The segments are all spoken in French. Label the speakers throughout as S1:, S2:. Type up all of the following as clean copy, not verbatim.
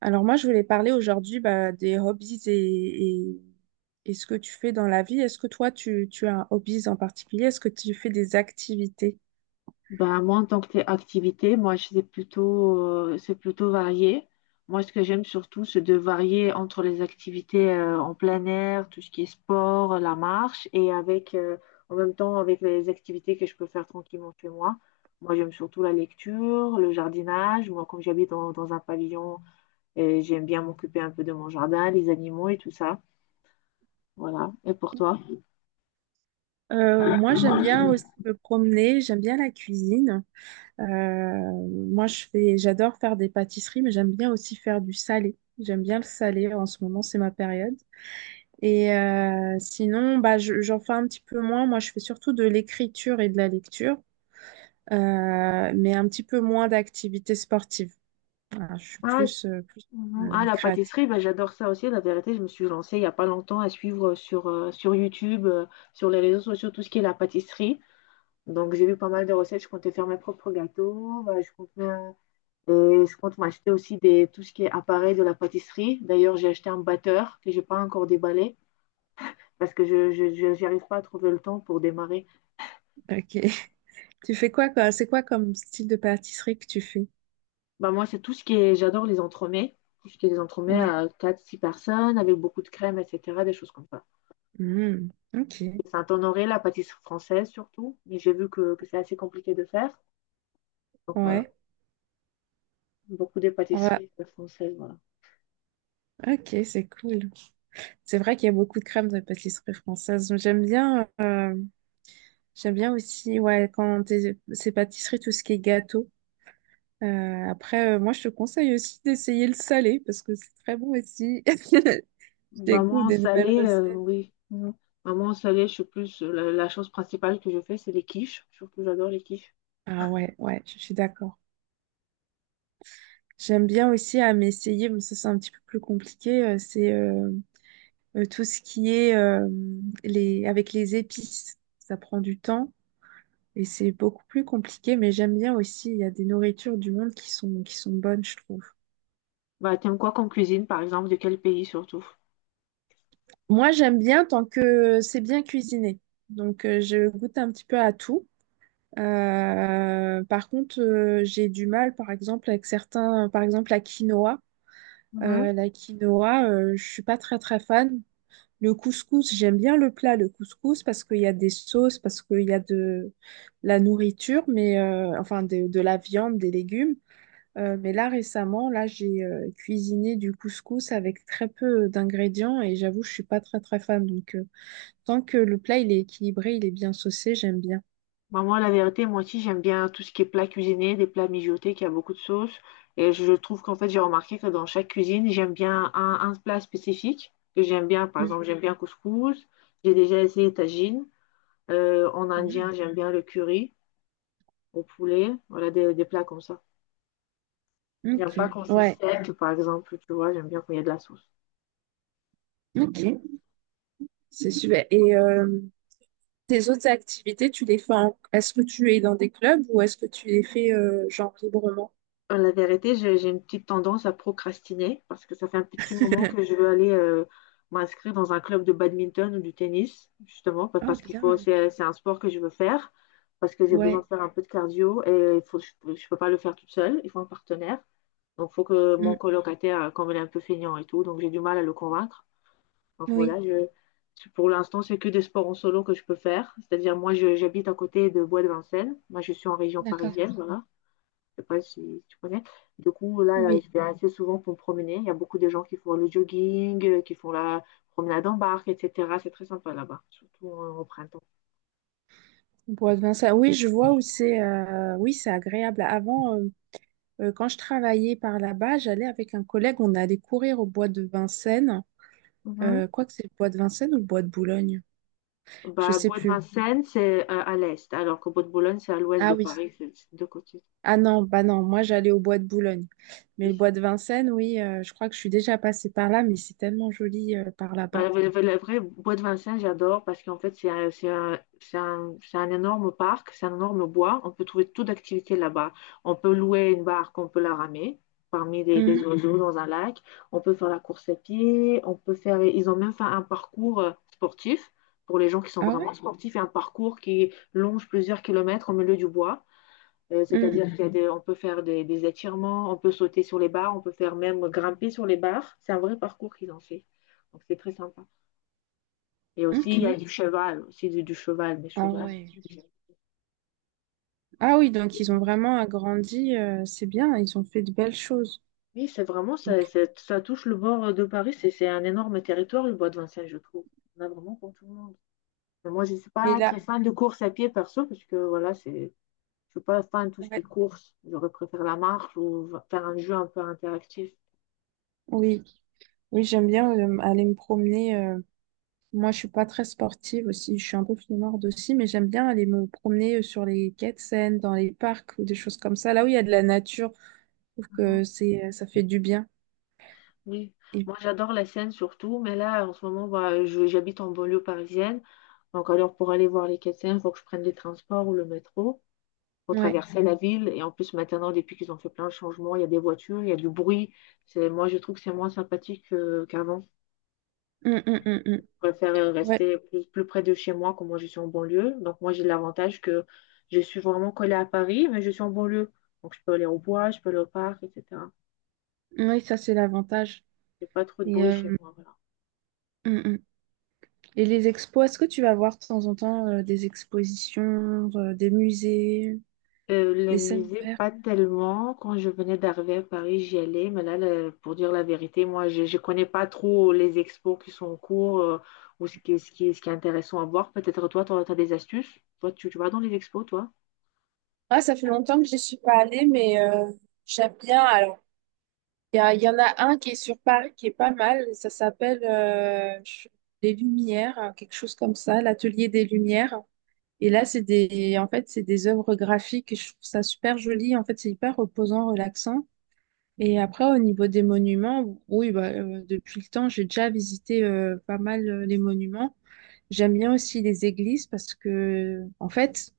S1: Alors moi, je voulais parler aujourd'hui, des hobbies et ce que tu fais dans la vie. Est-ce que toi, tu as un hobby en particulier? Est-ce que tu fais des activités?
S2: Ben, moi, en tant que activité, moi, c'est plutôt varié. Moi, ce que j'aime surtout, c'est de varier entre les activités, en plein air, tout ce qui est sport, la marche, et avec, en même temps, avec les activités que je peux faire tranquillement chez moi. Moi, j'aime surtout la lecture, le jardinage. Moi, comme j'habite dans un pavillon, j'aime bien m'occuper un peu de mon jardin, les animaux et tout ça. Voilà. Et pour toi?
S1: Moi, j'aime bien aussi me promener, j'aime bien la cuisine. Euh, Moi, j'adore faire des pâtisseries, mais j'aime bien aussi faire du salé. J'aime bien le salé. En ce moment, c'est ma période. Et sinon, j'en fais un petit peu moins. Moi, je fais surtout de l'écriture et de la lecture, mais un petit peu moins d'activités sportives. Voilà, je suis plus, plus
S2: Mhm. Ah, la
S1: créative.
S2: pâtisserie, ben, j'adore ça aussi. La vérité, je me suis lancée il n'y a pas longtemps à suivre sur YouTube, sur les réseaux sociaux, tout ce qui est la pâtisserie. Donc, j'ai vu pas mal de recettes. Je comptais faire mes propres gâteaux. Ben, et je compte m'acheter aussi tout ce qui est appareil de la pâtisserie. D'ailleurs, j'ai acheté un batteur que j'ai pas encore déballé parce que j'arrive pas à trouver le temps pour démarrer.
S1: Ok. Tu fais quoi, quoi? C'est quoi comme style de pâtisserie que tu fais?
S2: Ben, moi, c'est tout ce qui est, j'adore les entremets. Tout ce qui est des entremets
S1: Ouais.
S2: à quatre six personnes avec beaucoup de crème, etc., des choses comme ça.
S1: Hmm. Ok.
S2: Saint-Honoré, la pâtisserie française surtout. Mais j'ai vu que c'est assez compliqué de faire. Donc voilà,
S1: Ouais.
S2: beaucoup des
S1: Ouais.
S2: pâtisseries françaises. Voilà.
S1: Ok, c'est cool. C'est vrai qu'il y a beaucoup de crèmes de pâtisserie française. J'aime bien aussi, ouais, c'est pâtisserie, tout ce qui est gâteau. Après, moi, je te conseille aussi d'essayer le salé parce que c'est très bon aussi. Je
S2: Bah moi
S1: découvre
S2: en
S1: des nouvelles
S2: salé,
S1: recettes.
S2: oui. Mhm. Maman en salé, je suis plus. La chose principale que je fais, c'est les quiches. Surtout, j'adore les quiches.
S1: Ah ouais, ouais, je suis d'accord. J'aime bien aussi à m'essayer, mais ça, c'est un petit peu plus compliqué. C'est Tout ce qui est les, avec les épices. Ça prend du temps. Et c'est beaucoup plus compliqué, mais j'aime bien aussi. Il y a des nourritures du monde qui sont bonnes, je trouve.
S2: Bah, t'aimes quoi comme cuisine, par exemple, de quel pays surtout?
S1: Moi, j'aime bien tant que c'est bien cuisiné. Donc, je goûte un petit peu à tout. Par contre, j'ai du mal, par exemple, avec certains, par exemple, la quinoa. La quinoa, je suis pas très, très fan. Le couscous, j'aime bien le plat, le couscous, parce qu'il y a des sauces, parce qu'il y a de la nourriture, mais enfin de la viande, des légumes. Mais là, récemment, là, j'ai cuisiné du couscous avec très peu d'ingrédients et j'avoue, je suis pas très très fan. Donc, tant que le plat il est équilibré, il est bien saucé, j'aime bien.
S2: Bah, moi, la vérité, moi aussi, j'aime bien tout ce qui est plat cuisiné, des plats mijotés qui a beaucoup de sauce. Et je trouve qu'en fait, j'ai remarqué que dans chaque cuisine, j'aime bien un plat spécifique que j'aime bien. Par
S1: Mm.
S2: exemple, j'aime bien couscous. J'ai déjà essayé tagine. En
S1: Mhm.
S2: indien, j'aime bien le curry au poulet. Voilà, des plats comme ça. J'aime
S1: Ok,
S2: pas quand c'est
S1: ouais,
S2: sec, par exemple, tu vois. J'aime bien quand il y a de la sauce.
S1: ok, c'est super. Et tes autres activités, tu les fais en... Est-ce que tu es dans des clubs ou est-ce que tu les fais genre librement?
S2: La vérité, j'ai une petite tendance à procrastiner parce que ça fait un petit moment que je veux aller m'inscrire dans un club de badminton ou du tennis, justement,
S1: Oh,
S2: parce qu'il faut,
S1: bien.
S2: c'est un sport que je veux faire, parce que j'ai besoin
S1: Ouais.
S2: de faire un peu de cardio et il faut, je peux pas le faire toute seule, il faut un partenaire. Donc, il faut que
S1: Mm.
S2: mon colocataire, comme il est un peu feignant et tout, donc j'ai du mal à le convaincre. Donc
S1: Oui,
S2: voilà, pour l'instant, c'est que des sports en solo que je peux faire. C'est-à-dire, moi, j'habite à côté de Bois de Vincennes. Moi, je suis en région
S1: d'accord.
S2: parisienne, voilà. Je sais pas si tu connais. Du coup, là,
S1: Oui,
S2: je vais assez souvent pour me promener. Il y a beaucoup de gens qui font le jogging, qui font la promenade en barque, etc. C'est très sympa là-bas, surtout en au printemps.
S1: bois de vin, ça. Oui, je vois où c'est. Oui, c'est agréable. Avant, quand je travaillais par là-bas, j'allais avec un collègue, on allait courir au bois de Vincennes.
S2: Mhm.
S1: Quoi que c'est le bois de Vincennes ou le bois de Boulogne? Je
S2: Bah,
S1: sais
S2: Bois de
S1: plus.
S2: Vincennes, c'est à l'est, alors que Bois de Boulogne, c'est à l'ouest de
S1: Ah oui.
S2: Paris, c'est de deux côtés.
S1: Ah non, bah non, moi j'allais au bois de Boulogne. Mais le bois de Vincennes, oui, je crois que je suis déjà passée par là, mais c'est tellement joli par là-bas.
S2: Bah, la vraie bois de Vincennes, j'adore parce qu'en fait, c'est un énorme parc, c'est un énorme bois. On peut trouver toute d'activités là-bas. On peut louer une barque, on peut la ramer parmi des
S1: Mhm.
S2: oiseaux, mhm, dans un lac. On peut faire la course à pied. Ils ont même fait un parcours sportif pour les gens qui sont
S1: Ah ouais?
S2: vraiment sportifs et un parcours qui longe plusieurs kilomètres au milieu du bois. Euh,
S1: Mhm.
S2: C'est-à-dire qu'il y a, mhm, on peut faire des étirements, on peut sauter sur les barres, on peut faire même grimper sur les barres. C'est un vrai parcours qu'ils ont fait. Donc c'est très sympa. Et aussi,
S1: Ok.
S2: il y a du cheval, aussi du cheval, des
S1: Ah
S2: chevaux.
S1: ouais. Ah oui, donc ils ont vraiment agrandi, c'est bien, ils ont fait de belles choses.
S2: Oui, c'est vraiment, ça, ça touche le bord de Paris. C'est un énorme territoire, le bois de Vincennes, je trouve. On a vraiment pour tout le monde. Mais moi, je ne suis
S1: Et
S2: pas
S1: là,
S2: très fan de course à pied perso, parce que voilà, je ne suis pas fan de tout ce qui est
S1: ouais.
S2: course. J'aurais préféré la marche ou faire un jeu un peu interactif.
S1: Oui, oui, j'aime bien aller me promener. Moi, je suis pas très sportive aussi. Je suis un peu flemmarde aussi, mais j'aime bien aller me promener sur les quais de Seine, dans les parcs ou des choses comme ça. Là où il y a de la nature, je trouve
S2: Mhm.
S1: que ça fait du bien.
S2: Oui,
S1: Et
S2: moi j'adore la Seine surtout, mais là en ce moment, bah, j'habite en banlieue parisienne. Donc alors pour aller voir les Quais-de-Seine, il faut que je prenne les transports ou le métro pour
S1: ouais,
S2: traverser la ville. Et en plus maintenant, depuis qu'ils ont fait plein de changements, il y a des voitures, il y a du bruit. Moi je trouve que c'est moins sympathique qu'avant.
S1: hum, hum.
S2: Je préfère
S1: Ouais,
S2: rester plus près de chez moi, comme moi je suis en banlieue. Donc moi j'ai l'avantage que je suis vraiment collée à Paris, mais je suis en banlieue. Donc je peux aller au bois, je peux aller au parc, etc.
S1: oui, ça c'est l'avantage.
S2: Il n'y a pas trop de
S1: Et,
S2: bruit chez moi. Voilà.
S1: hum. Et les expos, est-ce que tu vas voir de temps en temps des expositions, des musées,
S2: Les
S1: des scènes
S2: musées,
S1: vertes?
S2: pas tellement. Quand je venais d'arriver à Paris, j'y allais. Mais là, pour dire la vérité, moi, je ne connais pas trop les expos qui sont en cours ou ce qui est intéressant à voir. Peut-être toi, tu as, des astuces. Toi, tu vas dans les expos, toi?
S1: Ah, ça fait longtemps que j'y suis pas allée, mais j'aime bien. Alors. Il y en a un qui est sur Paris qui est pas mal. Ça s'appelle Les Lumières, quelque chose comme ça, l'Atelier des Lumières. Et là, c'est des, en fait, c'est des œuvres graphiques. Je trouve ça super joli. En fait, c'est hyper reposant, relaxant. Et après, au niveau des monuments, oui, bah, depuis le temps, j'ai déjà visité pas mal les monuments. J'aime bien aussi les églises parce que, en fait,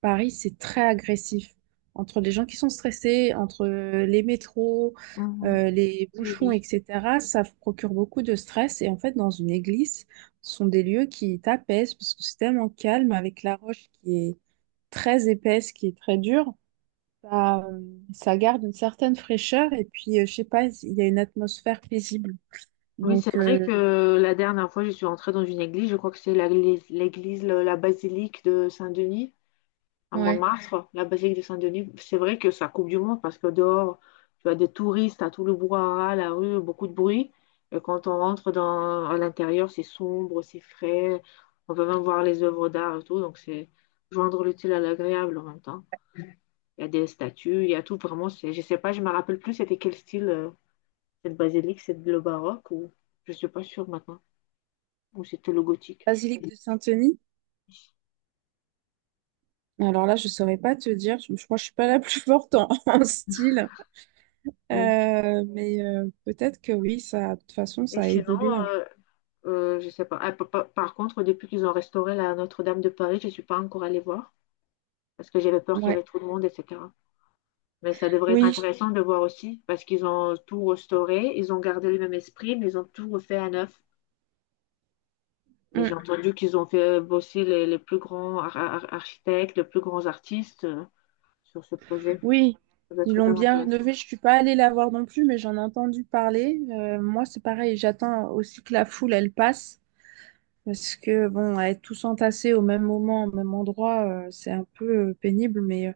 S1: Paris, c'est très agressif. Entre les gens qui sont stressés, entre les métros,
S2: Mhm.
S1: les
S2: Oui,
S1: bouchons,
S2: oui.
S1: etc., ça procure beaucoup de stress. Et en fait, dans une église, ce sont des lieux qui t'apaisent parce que c'est tellement calme avec la roche qui est très épaisse, qui est très dure. Ça, euh, Ça garde une certaine fraîcheur et puis, je sais pas, il y a une atmosphère paisible.
S2: Oui, c'est
S1: Donc,
S2: vrai que la dernière fois, je suis entrée dans une église. Je crois que c'est l'église, la basilique de Saint-Denis. À
S1: ouais.
S2: Montmartre, la basilique de Saint-Denis, c'est vrai que ça coupe du monde parce que dehors, tu as des touristes, à tout le brouhaha, la rue, beaucoup de bruit. Et quand on rentre à l'intérieur, c'est sombre, c'est frais. On peut même voir les œuvres d'art et tout. Donc, c'est joindre l'utile à l'agréable en même temps. Il y a des statues, il y a tout vraiment. Je sais pas, je me rappelle plus c'était quel style cette basilique, c'est le baroque ou je suis pas sûre maintenant, ou c'était le gothique.
S1: Basilique de Saint-Denis. Alors là, je saurais pas te dire. Je crois que je suis pas la plus forte en en style.
S2: Oui.
S1: Mais peut-être que oui, ça, de toute façon,
S2: Et
S1: ça a
S2: sinon,
S1: évolué, hein.
S2: je sais pas. Ah, par contre, depuis qu'ils ont restauré la Notre-Dame de Paris, je suis pas encore allée voir parce que j'avais peur qu'il y
S1: Ouais.
S2: avait trop de monde, etc. Mais ça devrait être
S1: Oui,
S2: intéressant de voir aussi parce qu'ils ont tout restauré, ils ont gardé le même esprit, mais ils ont tout refait à neuf. Et j'ai
S1: mm,
S2: entendu qu'ils ont fait bosser les plus grands architectes, les plus grands artistes sur ce projet.
S1: oui,
S2: Ça doit
S1: ils
S2: être très
S1: l'ont bien
S2: intéressant.
S1: rénové. Je suis pas allée la voir non plus, mais j'en ai entendu parler. Moi, c'est pareil, j'attends aussi que la foule, elle passe. Parce que, bon, être tous entassés au même moment, au même endroit, c'est un peu pénible. Mais euh,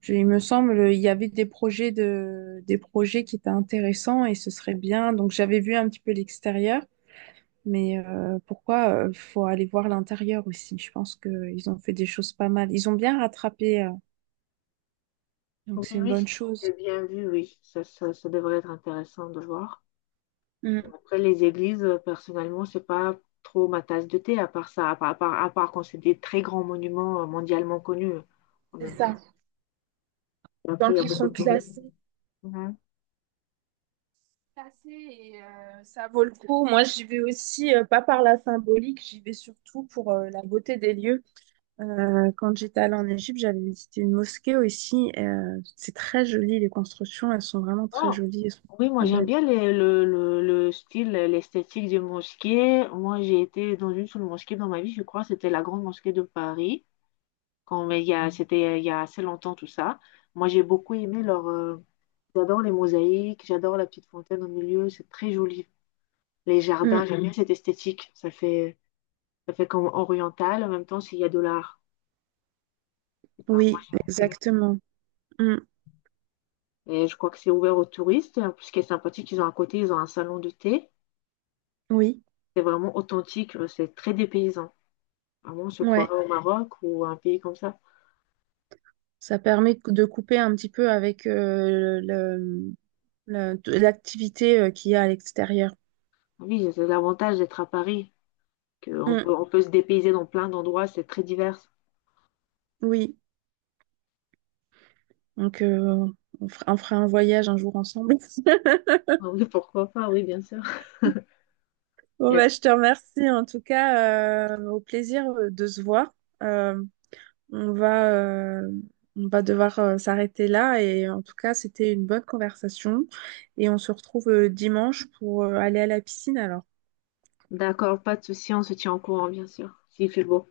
S1: je- il me semble, il y avait des projets qui étaient intéressants et ce serait bien. Donc, j'avais vu un petit peu l'extérieur. Mais pourquoi faut aller voir l'intérieur aussi? Je pense qu'ils ont fait des choses pas mal. Ils ont bien rattrapé, donc
S2: Oui,
S1: c'est une
S2: oui,
S1: bonne chose.
S2: j'ai bien vu, oui. Ça devrait être intéressant de voir. Bon,
S1: Mm.
S2: après, les églises, personnellement, c'est pas trop ma tasse de thé, à part ça, à part quand c'est des très grands monuments mondialement connus en même temps. Et après, il y a beaucoup de tourisme. Mhm.
S1: Passer et ça vaut le coup. Moi, j'y vais aussi, pas par la symbolique, j'y vais surtout pour la beauté des lieux. Quand j'étais allée en Égypte, j'avais visité une mosquée aussi. C'est très joli, les constructions, elles sont vraiment très
S2: Non.
S1: jolies, elles sont
S2: Oui, moi
S1: très
S2: j'aime
S1: belles.
S2: bien le style, l'esthétique des mosquées. Moi j'ai été dans une seule mosquée dans ma vie, je crois, c'était la grande mosquée de Paris, quand, mais il y a, c'était il y a assez longtemps tout ça. Moi j'ai beaucoup aimé j'adore les mosaïques, j'adore la petite fontaine au milieu, c'est très joli. Les jardins,
S1: Mm.
S2: j'aime bien cette esthétique, ça fait. Ça fait comme oriental. En même temps, s'il y a de l'art. Et ben, moi,
S1: Oui, exactement. Mm.
S2: et je crois que c'est ouvert aux touristes. En plus, ce qui est sympathique, ils ont à côté, ils ont un salon de thé.
S1: Oui,
S2: C'est vraiment authentique. C'est très dépaysant. Vraiment, on se
S1: ouais.
S2: croirait au Maroc ou à un pays comme ça.
S1: Ça permet de couper un petit peu avec l'activité qu'il y a à l'extérieur.
S2: Ah oui, c'est l'avantage d'être à Paris, qu'on
S1: Mm,
S2: peut, on peut se dépayser dans plein d'endroits. C'est très divers.
S1: oui, donc on fera un voyage un jour ensemble.
S2: Ah oui, pourquoi pas, oui, bien sûr.
S1: Bon,
S2: y a-
S1: bah, je te remercie en tout cas. Au plaisir de se voir. Euh, on va, euh, on va devoir s'arrêter là. Et en tout cas, c'était une bonne conversation. Et on se retrouve dimanche pour aller à la piscine alors.
S2: D'accord, pas de souci, on se tient au courant, bien sûr, s'il fait beau.